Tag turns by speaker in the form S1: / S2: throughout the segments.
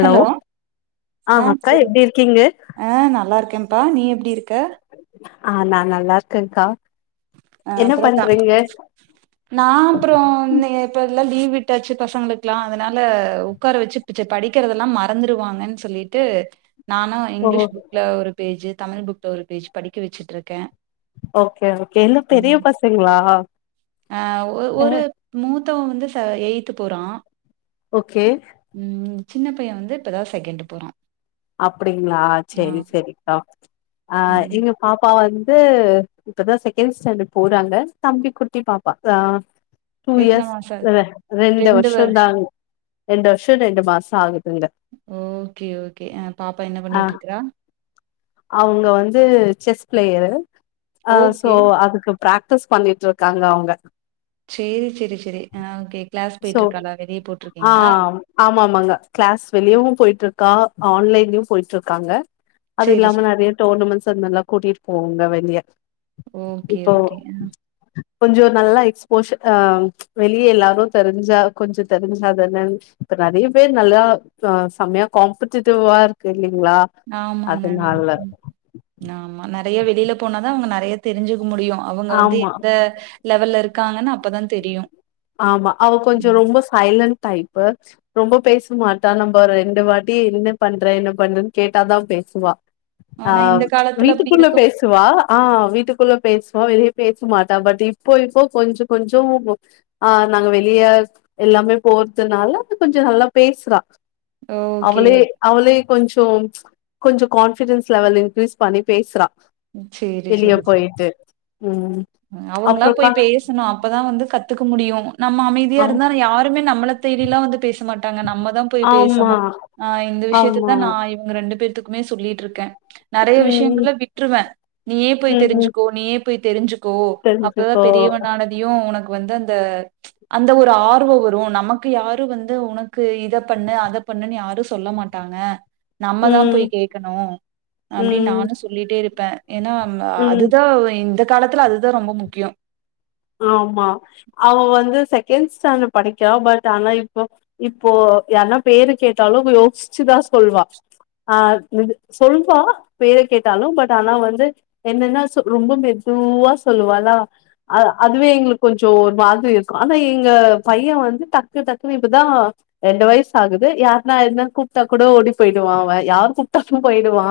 S1: Hello ஆ
S2: அக்கா
S1: சொல்லு
S2: எப்டி இருக்கீங்க
S1: ஆ நல்லாருக்கேன்ப்பா நீ எப்படி இருக்க
S2: ஆ நா நல்லா இருக்க கா
S1: அ அப்புறோ தா நா அப்புறோ இந்தயே இப்பெல்லா லீவ் விட்டாச்சு பசங்களுக்குக்கெல்லா அதனால உக்கார வச்சு செரி படிக்கிறதெல்லா மறந்துருவாங்கன்னு சொல்லி ட்டு நானு
S2: ஓ
S1: இங்கிலீஷ் புக்ல ஒரு பேஜ் தமிழ் புக்ல ஒரு பேஜ் படிக்க வச்சிட்டு இருக்கே
S2: ஓகே ஓகே எல்லா பெரிய
S1: ம்
S2: பசங்களா
S1: ஆ ஒ
S2: ஆ
S1: ஒரு மூத்தவ வந்து ச எயித்து போறா
S2: ஓகே
S1: ம் சின்ன பைய வந்து இப்பதா செகண்ட் போறா
S2: அப்புடிங்களா
S1: ஆ
S2: செரி செரிக்கா அ
S1: ம்
S2: எங்க பாப்பா வந்து இப்பதா செகண்ட் ஸ்டேண்டர்ட் போறாங்க தம்பி குட்டி பாப்பா அ டூ
S1: எத்தன
S2: இயர்ஸ்
S1: மாச
S2: ரெ ரெண்டு வருஷம் தாங் ரெண்டு வருஷோ ரெண்டு மாசோ ஆகுதுங்க
S1: ஓகே ஓகே பாப்பா என்ன பண்ணிட்டு இருக்குறா
S2: அவுங்க வந்து செஸ் பிளேயரு அ சோ
S1: ஓகே
S2: அதுக்கு பிராக்டிஸ் பண்ணிட்டு இருக்காங்க அவுங்க
S1: சேரி சேரி செரி ஆ ஓகே கிளாஸ் போயிட்டு இருக்காளா வெளியே போட்டிருக்கீங்களா
S2: ஆமா ஆமாங்க கிளாஸ் வெளியவு போயிட்டு இருக்கா ஆன்லைன்லயு போயிட்டு இருக்காங்க அது
S1: சேரி,
S2: இல்லாம
S1: சேரி.
S2: நெறைய டோர்னமெண்ட்ஸ் அதுமாரிலா கூட்டிட்டு போவோங்க வெளிய
S1: ஓகே,
S2: இப்போ
S1: ஓகே.
S2: கொஞ்சோ நல்லா எக்ஸ்போஷஸ் ஆ வெளியே எல்லாரு தெரிஞ்சா கொஞ்ச தெரிஞ்சாதானே இப்ப நெறைய பேர் நல்லா ஆ செமையா காம்பிடிட்டிவா இருக்கு இல்லீங்களா
S1: ஆமாங்க ஆமா ம் ஆமா நெறைய வெளில போனாதா அவ்ங்க நெறைய தெரிஞ்சுக்க முடியு அவங்க வந்து
S2: ஆமா
S1: எந்த லெவல்ல இருக்காங்கன்னா அப்
S2: ஆமா அவ கொஞ்ச
S1: ம்.
S2: ரொம்ப சைலன்ட் டைப்பு ரொம்ப பேசமாட்டா நம்ம ரெண்டு வாட்டி என்ன பண்றே என்ன பண்றேன்னு கேட்டாதா பேசுவா ஆ
S1: ஆனா இந்த காலத்துல அப்படி
S2: வீட்டுக்குள்ள
S1: இருக்கும்
S2: பேச சுவா ஆ வீட்டுக்குள்ள பேசுவா வெளியே பேசமாட்டா பட் இப்போ இப்போ கொஞ்சோ கொஞ்சோ துகும் ஆ நாங்க வெளிய எல்லாமே போறதுனால அ கொஞ்ச நல்லா பேசுரா
S1: ஓகே,
S2: அவளே
S1: ஓகே.
S2: அவளே கொஞ்சோ கொஞ்ச கான்பிடென்ஸ் லெவல் இன்க்ரீஸ் பண்ணி பேசுரா
S1: சேரி,
S2: வெளியூர் போயிட்டு ம்
S1: அவுங்களா போய்
S2: அப்றோக்கா
S1: பேசணு அப்பதா வந்து கத்துக்க முடியு நம்ம
S2: ஆ
S1: அமைதியா இருந்தா யாருமே நம்மள தேடியெல்லா வந்து பேசமாட்டாங்க நம்மதா போய்
S2: ஆமா
S1: பேசணு ஆ இந்த
S2: ஆமா
S1: விஷயத்ததா நா இவுங்க ரெண்டு பேத்தக்குமே சொல்லிட்டு இருக்கே நெறைய விஷயங்க
S2: ம்
S1: எல்லா விட்டுருவே நீயே போய்
S2: ம் ம்
S1: தெரிஞ்சுக்கோ நீயே போய் தெரிஞ்சுக் கோ அப்பதா
S2: தெரிஞ்சுக்கோ
S1: பெரியவனானதையு உனக்கு வந்து அந்த அந்த ஒரு ஆர்வம் வரும் நமக்கு யாரும் வந்து உனக்கு இத பண்ணு அத பண்ணுன்னு யாரு சொல்ல மாட் மாட்டாங்க நம்மதா
S2: ம்
S1: போய் கேக்கணு அப்புடின்னு
S2: ம்
S1: நானு சொல்லிட்டே இருப்பே ஏன்னா
S2: ம்
S1: அதுதா இந்த காலத்துல அதுதா ரொம்ப முக்கியோ
S2: ஆமா அவ வந்து செகண்ட் ஸ்டாண்டர்ட் படிக்கிறா பட் ஆனா இப்போ இப்போ யார்ன்னா பேரு கேட்டாலோ யோசிச்சுதா சொல்லுவா அ [unintelligible] சொல்வா பேரக் கேட்டாலு பட் ஆனா வந்து என்னன்னா சொ ரொம்ப மெதுவா சொல்வாளா அ அதுவே எங்களுக்கு கொஞ்சோ ஒரு மாதிரி இருக்கோ ஆனா எங்க பைய வந்து டக்கு டக்குன்னு இப்பதா ரெண்டு வயசு ஆகுது யார்ன்னா எதனா கூப்ட்டா கூட ஓடி போயிடுவா அவ யார் கூப்ட்டாலு போயிடுவா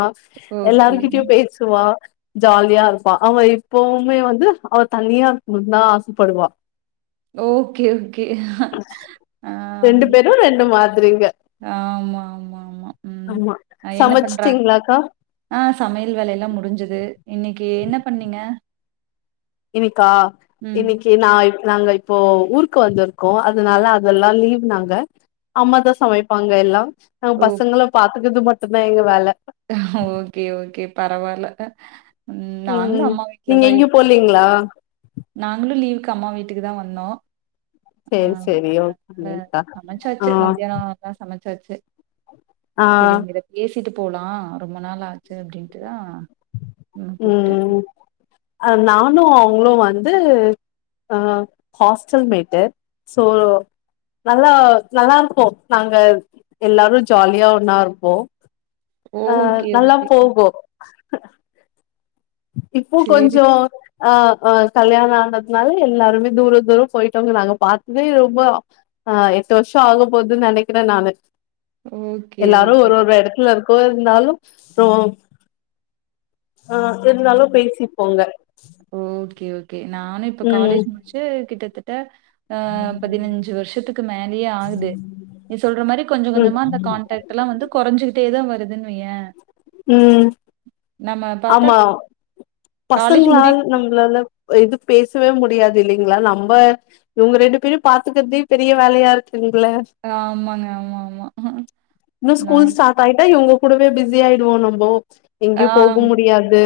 S1: ஓகே.
S2: எல்லார்க்கிட்டயு பேசுவா ஜாலியா இருப்பா அவ இப்பவுமே வந்து அவ தனியா இருக்கனுந்தா ஆசப்படுவா
S1: ஓகே ஓகே ஆ,
S2: ரெண்டு பேரு ரெண்டு மாதிரிங்க
S1: ஆமா, ஆமா, ஆமா. ம்.
S2: ஆமா
S1: என்ன பண்றாங்க?
S2: சமச்சிட்டீங்ளாக்கா
S1: அ சமையல் வேலயெல்லா முடிஞ்சது இன்னைக்கு என்ன பண்ணீங்க
S2: இன்னிக்கா
S1: ம்.
S2: இன்னிக் கே நா நாங்க இப்போ ஊருக்கு வந்திருக்கோ அதனால அதெல்லா லீவ் நாங்க அம்மா தா சமைப்பாங்க எல்லா நாங்க
S1: ஓ
S2: பசங்கள பாத்துக்ரது மட்டுந்தா எங்க வேல
S1: ஓகே ஓகே பரவால
S2: ம் நீங்க எங்கயு போலீங்ளா
S1: நாங்ளு லீவுக்கு அம்மா வீட்டுக்கு தா வந்தோ அ
S2: சேரி சேரி
S1: அதனால
S2: ஓகேக்கா ஆ
S1: சமச்சாச்சு மதியானோ எல்லா சமச்சாச்சு
S2: ஆ
S1: சரி உங்க கி பேசிட்டு போலா ரொம்ப நாள் ஆச்சு அப்டின்ட்டு தா
S2: ம் அ நானு அவங்ளு வந்து அ ஹாஸ்டல்மேட்டு ஸோ நல்லா நல்லா இருப்போ நாங்க எல்லாரு ஜாலியா ஒண்ணா இருப்போ அஹ்
S1: ஓகே,
S2: நல்லா
S1: ஓகே.
S2: போகு இப்போ
S1: சரி.
S2: கொஞ்சோ அ அ கல்யாணோ ஆனதுனால எல்லாருமே தூரோ தூரோ போய்ட்டோங்க நாங்க பாத்ததே ரொம்போ அ எட்டு வருஷோ ஆகப் போதுன்னு நெனைக்கிறே நானு
S1: ஓகே,
S2: எல்லாரு
S1: ஓகே.
S2: ஒரு ஒரு எடத் க்குல இருக்கோ இருந்தாலு ஸோ அ இருந்தாலு பேசிப்போங்க
S1: ஓகே ஓகே நானு இப்ப
S2: ம்
S1: காலேஜ் முடிச்சு கிட்டத்தட்ட அ பதினஞ்சு வருஷத்துக்கு மேலயே ஆகுது நீ சொல்ற மாரி கொஞ்ச
S2: ம்
S1: கொஞ்சமா அந்த கான்டக்ட் ட்டல்லா வந்து கொறஞ்சிட்டே தா வருதுன்னு வைய்யே
S2: ம்
S1: பாத்தா
S2: ஆமா
S1: காலேஜ் முடி
S2: பசங்ளால் நம்ளால இது பேசவே முடியாது இல்லைங்ளா நம்ப இவுங்க ரெண்டு பேரையு பாத்துக்ரதே பெரிய வேலையா இருக்குங்ள
S1: ஆமாங்க ஆமா ஆமா நா
S2: ஆய்ட்டா இவங்க கூடவே பிசி ஆயிடுவோ நம்போ
S1: ஆ
S2: எங்கயோ போ போ முடியாது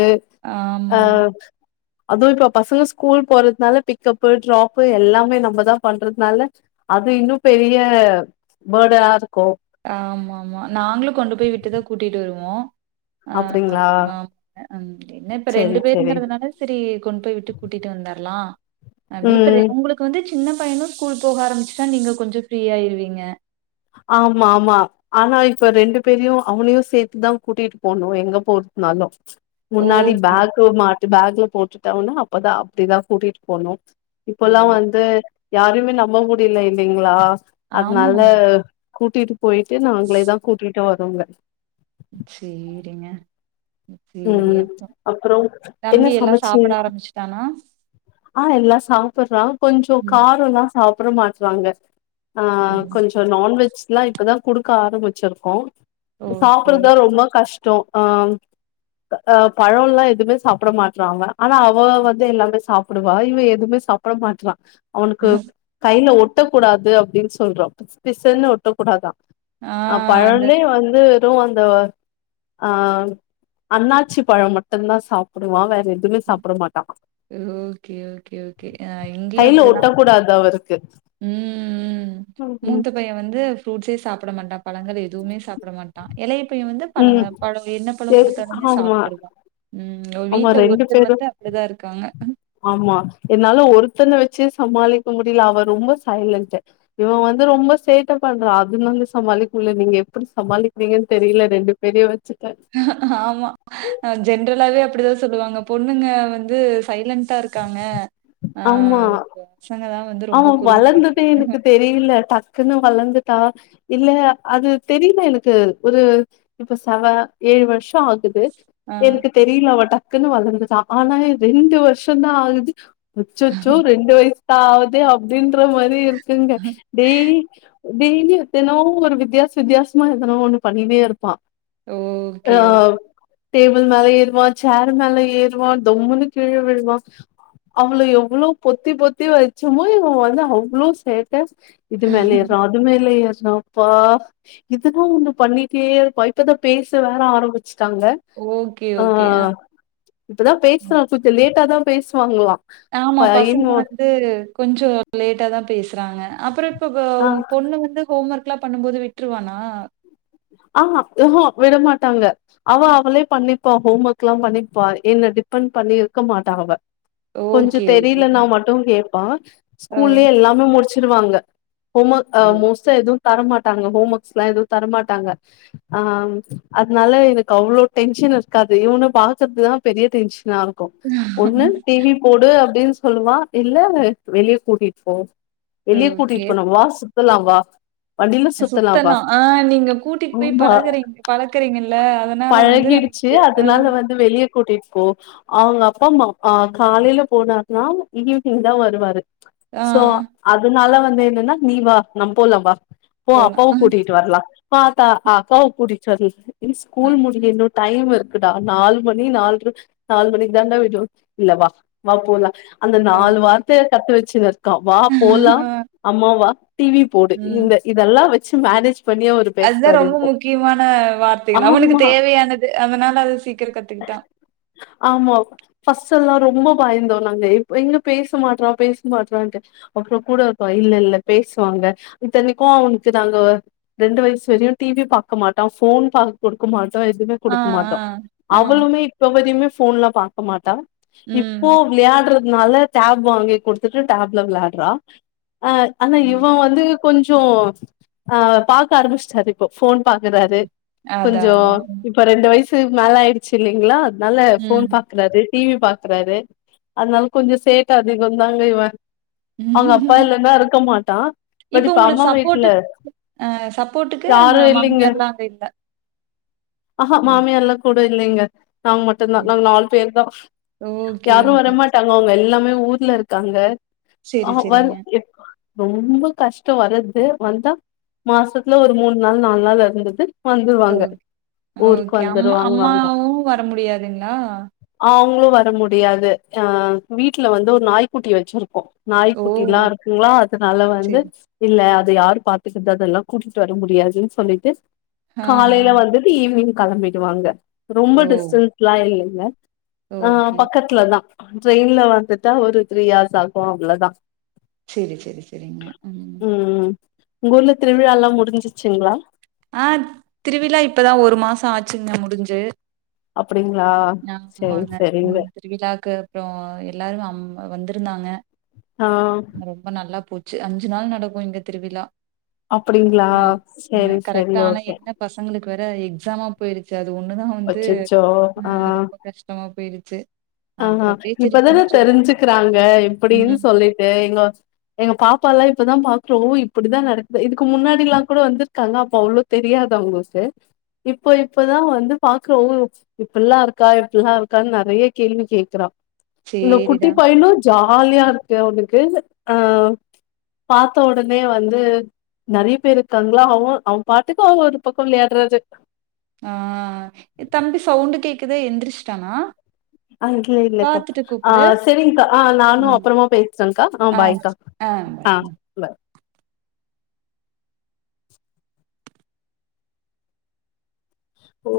S2: அ
S1: ஆமாங்க
S2: அதுவு இப்ப பசங்க ஸ்கூல் போறதுனால பிக்கப்பு ட்ராப்பு எல்லாமே நம்மதா பண்றதுனால அது இன்னு பெரிய பர்டனா இருக்கு
S1: ஆமா ஆமா நாங்களு கொண்டு போய் விட்டுதா கூட்டிட்டு வருவோ அ
S2: அப்டிங்களா
S1: அ என்ன இப்ப
S2: செரி
S1: ரெண்டு
S2: செரி
S1: பேருங்கிறதுனால சரி கொண்டு போய் விட்டு கூட்டிட்டு வந்துரலா அப்டி இப்ப
S2: ம்
S1: உங்களுக் க்கு வந்து சின்ன பையனு ஸ்கூல் போக ஆரம்பிச்சுட்டா நீங்க கொஞ்சோ ஃப்ரீ ஆயிருவீங்க
S2: ஆமா ஆமா ஆனா இப்ப ரெண்டு பேரையு அவளையு சேத்துதா கூட்டிட்டு போனு எங்க போறதுனாலு முன்னாடி
S1: ஓகே
S2: பேக்கு மாட்டு பேக்ல போட்டுட்டாலு அப்பதா அப்படிதா கூட்டிட்டு போணு
S1: ஓ
S2: இப்பல்லா வந்து யாரையுமே நம்ப முடியல இல்லைங்ளா அதனால
S1: ஆமாமா
S2: கூட்டிட்டு போய்ட்டு நாங்களே தா கூட்டிட்டு வரோங்க
S1: சேரிங்க சேரி
S2: ம்
S1: அப்
S2: அப்புறோ என்ன
S1: தம்பி எல்லா சாப்பிட
S2: சமச்சீங்க
S1: ஆரம்பிச்சுட்டானா
S2: ஆ எல்லா சாப்ட்டுறா கொஞ்சோ
S1: ம்
S2: காரம் தான் சாப்ட மாட்டராங்க ஆ
S1: ம்
S2: கொஞ்சம் நான்வெஜ் எல்லா இப்ப தான் குடுக்க ஆரம்பிச்சிருக்கோ
S1: ஓகே
S2: சாப்றது தான் ரொம்ப கஷ்டம் ஆ ஆ பழம் எல்லாம் எதுமே சாப்பிட மாட்டறாங்க ஆனா அவ வந்து எல்லாமே சாப்டுவா இவன் எதுவுமே சாப் அப்பளம் மாத்துவா அவனுக்கு கையில ஒட்டக்க கூடாது அப்டின்னு சொல்றோன் பிச் பிச்ன்னு ஒட்டக்கூடாதா ஆ
S1: அந்த
S2: பழம்லே வந்து து வந்து அண்ணாச்சி பழம் மட்டும் தான் சாப்டுவான் வேற எதுமே சாப்ட மாட்டா
S1: ஓகே ஓகே ஓகே ஆ இங்கேயும்
S2: கையிலா
S1: அப்படிதா
S2: ஒட்ட கூடாது அவருக்கு
S1: ம் ம் மூத்த பையன் வந்து ஃப்ரூட்ஸே சாப்ட மாட்டான் பழங்கள் எதுவுமே சாப்ட மாட் இலைய பையன் வந்து பழங்க
S2: ம்.
S1: பழம் என்ன பழம்
S2: எ-
S1: கொடுத்தாலுமே
S2: ஆமா
S1: சாப்ட்டுருவோன் ம் ஒர்
S2: ஆமா
S1: வீட்ல
S2: ரெண்டு
S1: ஒருத்தர்
S2: பேரும்
S1: வந்து அப்டி தான் இருக்காங்க
S2: ஆமா என்னால ஒருத்தன வெச்சு சமாளிக்க முடியல அவ ரொம்ப சைலன்ட இவன் வந்து ரொம்ப சேட்ட பண்றான் அதுனால சமாளிக்குலே நீங்க எப்டி சமாளிக்கிறீங்கன்னு தெரில ரெண்டு பெரிய வெச்சுக்க
S1: ஆமா அ ஜென்ரலாவே அப்டிதான் சொல்லுவாங்க பொண்ணுங்க வந்து சைலன்டா இருக்காங்க ஆ பசங்க தான்
S2: ஆவ வளந்ததே எனக்கு தெரியல டக்குன்னு வளந்துட்டா இல்ல அது தெரியல எனக்கு ஒரு இப்ப சவ ஏழு வருஷம் ஆகுது
S1: ஆ
S2: எனக்கு தெரியல அவ டக்குன்னு வளந்துட ஆனா ரெண்டு வருஷம் தான் ஆகுது உச்சச்சோ ரெண்டு வயசு தான் ஆகுது அப்டின்ற மாரி இருக்குங்க டேய்லி டெய்லி எத்தனோ ஒரு வித்தியாச வித்தாசமா எதனோ ஒண்ணு பண்ணிட்டே இருப்பான் ஆ
S1: ஓகே
S2: டேபிள் மேல ஏறுவான் சேர் மேல ஏறுவான் தம்முனு கீழே விழுவான் அவள எவ்வளவு பொத்தி பொத்தி வ சும்மா இவ வந்து அவ்ளோ சேட்டஸ் இது மேல ஏறோம் அது மேல ஏறோம்ப்பா இதுவும் ஒண்ணு பண்ணிட்டே இருப்ப இப்பதான் பேச வேற ஆரம்பிச்சுட்டாங்க
S1: ஓகே ஓகே ஆ
S2: இப்பதான் பேசுறா கொஞ்ச லேட்டா தான் பேசுவாங்களா
S1: ஆமா பசங்க
S2: பையனு
S1: வந்து கொஞ்சோ லேட்டா தான் பேசுறாங்க அப்றே இப்ப
S2: ஆ
S1: ஓ பொண்ணு வந்து ஹோம் ஒர்க்ல்லா பண்ணும் போது விட்டுருவானா
S2: ஆ ஹ விடமாட்டாங்க அவ அவளே பண்ணிப்பா ஹோம் ஒர்க்ல்லா பண்ணிப்ப என்ன டிபெண்ட் பண்ணி இருக்க மாட்ட அவ கொஞ்ச
S1: ஓகே, ஓகே.
S2: தெரியல நா மட்டும் கேப்பா
S1: ஓ!
S2: ஸ்கூல்லயே எல்லாமே முடிச்சிருவாங்க ஹோம் ஒர்க்
S1: ஓ!
S2: மோஸ்ட்டா எதுவும் தரமாட்டாங்க ஹோம் ஒர்க்ஸ் எல்லா எதுவும் தரமாட்டாங்க ஆ அதனால எனக்கு அவ்ளோ டென்ஷன் இருக்காது இவன பாக்குறதுதான் பெரிய டென்ஷனா ஆகும் ஒண்ணு டிவி போடு அப்டின்னு சொல்லுவா இல்ல வெளியே கூட்டிட்டு போ வெளியே
S1: ஓகே.
S2: கூட்டிட்டு போன வாச் சொல்லா வா வண்டில சுத்தலா
S1: சுத்த
S2: வா
S1: நா ஆ நீங்க கூட்டிட் போய்
S2: ஆமா
S1: பழகறி பழக்கறிங்கல்ல அதனால வந்து அவளுக்கு அ
S2: ந்து வெளிய கூட்டிட்டு போ அவங்க அப்பா அம்மா அ காலைல போனாருன்னா ஈவினிங் தா வருவாரு
S1: ஆ
S2: சோ அதனால வந்து என்னன்னா நீ வா நம் போல வா ஓ
S1: போலாம்.
S2: அப்பாவு
S1: ஆ,
S2: கூட்டிட்டு வரலா பாத்தா அக்காவு கூட்டிட்டு வர் இன் ஸ்கூல் முடின்னு டைம் இரு க்குடா நாலு மணி நால்ர நாலு மணிக்கு தாண்டா வீட்ட விட்டு இல்ல வா வா போலாம் அந்த
S1: ஆ,
S2: நாலு வார்த்தைய கத்து வச்சின்னு இருக்கான் வா போலா
S1: ஆ.
S2: அம்மா வா டிவி போடு
S1: ம்.
S2: இந்த இதெல்லா வெச்சு மேனேஜ் பண்ணியா ஒரு
S1: அதுதா ரொம்ப முக்கியமான வார்த்தைகள் அவனுக்கு
S2: ஆமா
S1: தேவையானது அதனால அது சீக்கிர கத்துக்கிட்டா
S2: ஆமா ஃபர்ஸ்ட் எல்லா ரொம்ப பயந்தோ நாங்க இப் இங்க பேச மாட்றா பேச மாட்றான்ட்டு அப்றோ கூட இருக்கோ இல்ல இல்ல பேசுவாங்க இத்தனைக்கு அவனுக்கு நாங்க ரெண்டு வய்சு தெரியு டி வி பாக்க மாட்டா ஃபோன் பாக் குடுக்க மாட்டோ எதுவுமே
S1: ஆ,
S2: குடுக்க
S1: ஆ,
S2: மாட்டோ
S1: ஆ.
S2: அவளுமே இப் வதியுமே ஃபோன்ல பாக்க மாட்டா
S1: ம்.
S2: இப்போ விளயாட்றதுனால டேப் வாங்கி குடுத்துட்டு டேப்ல விளாட்றா ஆனா இவ
S1: ம்.
S2: வந்து கொஞ்சோ ஆ பாக்க ஆரம்பிச்சிட்டாரு இப்போ ஃபோன் பாக்குறாரு
S1: அதான்,
S2: கொஞ்சோ
S1: அதான்.
S2: இப்ப ரெண்டு வயசு மேல ஆயிடுச்சு இல்லிங்ளா அதனால
S1: ம்.
S2: போன் பாக் க்குறாரு டீவி பாக்குறாரு அதனால கொஞ்சோ சேட்டா அதிகம்ந்தாங்க இவ அவுங்க அப்பா இல்ல இருக்க மாட்டா பட் இப்ப
S1: உங்களுக்கு
S2: அம்மா
S1: சப்போர்ட்டு
S2: வீட்ல
S1: அ சப்போர்டுக்கு
S2: யாரு
S1: அங்க மாமியார்ல்லா அங்க இல்ல
S2: அஹா
S1: ஓ!
S2: மாமியார்லா கூட இல்லைங்க நாங்க மட்டுந்தா
S1: சரி.
S2: நாங்க நாலு பேர்தா
S1: ஓகே,
S2: யாரு
S1: ஓகே.
S2: வரமாட் தங்கங்க எல்லாமே ஊர்ல இருக்காங்க
S1: சரி,
S2: அவ வரு
S1: சரிங்க.
S2: எ ரொம்ப கஷ்டோ வர்ரது வந்தா மாசத்துல ஒரு மூண் நாள் நால் நாள் இருந்துது வந்துருவாங்க
S1: ஓகே,
S2: ஊருக்கு
S1: ஓகே. அம்மா
S2: வந்துருவாங்கங்க
S1: அம்மாவும் வர முடியாதுங்களா?
S2: அவங்ளு வர முடியாது அ வீட்ல வந்து ஒரு நாய்க்குட்டி வச்சிருக்கோ
S1: ஓ!
S2: நாய்க்குட்டில்லா இருக்குங்ளா அதனால வந்து
S1: சரி.
S2: இல்ல அத யாரு பாத்துக்கது அதெல்லா கூட்டிட்டு வர முடியாதுன் சொல்லிட்டு
S1: ஆ, ஆ.
S2: காலையில வந்துட்டு ஈவ்னிங் கெளம்பிடுவாங்க ரொம்ப
S1: ஓ!
S2: டிஸ்டன்ல்லா இல்லைங்க ஆ
S1: ஓகே.
S2: பக்கத்துலதா ட்ரெயின்ல வந்துட்டா ஒரு த்ரீ ஹார்ஸ் ஆகு அவ்வளோதா
S1: செரி செரி செரிங்க ம்
S2: உங்கஊர்ல திருவிழால்லா முடிஞ்சிச்சுங்ளா
S1: ஆ திருவிழா இப்பதா ஒரு மாசோ ஆச்சுங்க முடுஞ்சு
S2: அப்டிங்களா செரி செரிங்க
S1: ம் திருவிழாக்கு அப்றோ எல்லாரும் அம் வந்திருந்தாங்க
S2: ஆம்
S1: ரொம்ப நல்லா போச்சு அஞ்சு நாள் நடக்கு இந்த திருவிழா
S2: அப்டிங்களா
S1: ஆமாங்க
S2: செரி செரி
S1: கரெக்டா ஆனா
S2: ஓகே
S1: என்ன பசங்களுக்கு வேற எக்ஸாம போயிருச்சு அது ஒண்ணுதா வந்து
S2: அச்சச்சோ
S1: ஆ ரொம்ப கஷ்டமா போயிடுச்சு
S2: ஆஹ்ஹா இப்பதானே தெரிஞ்சுக்கிறாங்க எப்டின்னு
S1: ம்
S2: சொல்லிட்டு எங்க எங்க பாப்பால்லா இப்பதா பாக்குறா ஓ இப்டிதா நடக்குது இதுக்கு முன்னாடி எல்லா கூட வந்திருக்காங்க அப்ப அவ்ளோ தெரியாதவங்களுக்கு இப்போ இப்பதா வந்து பாக்கவு இப்பல்லா இருக்கா இப்பல்லாம் இருக்கான்னு நெறைய கேள்வி கேக்குறா இந்த குட்டி
S1: சேரிடா
S2: பையனு ஜாலியா இருக்கு அவனுக்கு அ பாத்த ஒடனே வந்து நெறைய பேர் இருக்காங்களா அவன் அவன் பாட்டுக்கு அவன் ஒரு பக்கம் விளையடுரது
S1: ஆ தம்பி சவுண்டு கேட்குது எந்திரிச்சுட்டானா
S2: ஆங்கியுல்லக்கா
S1: பாத்துட்டு
S2: ஆ
S1: கூப்பிடு
S2: சேரிங்க்கா ஆ நானு அப்புறமா பேசுறேன்கா ஆ பாய்க்கா
S1: ஆ பாய் ம்
S2: ஓ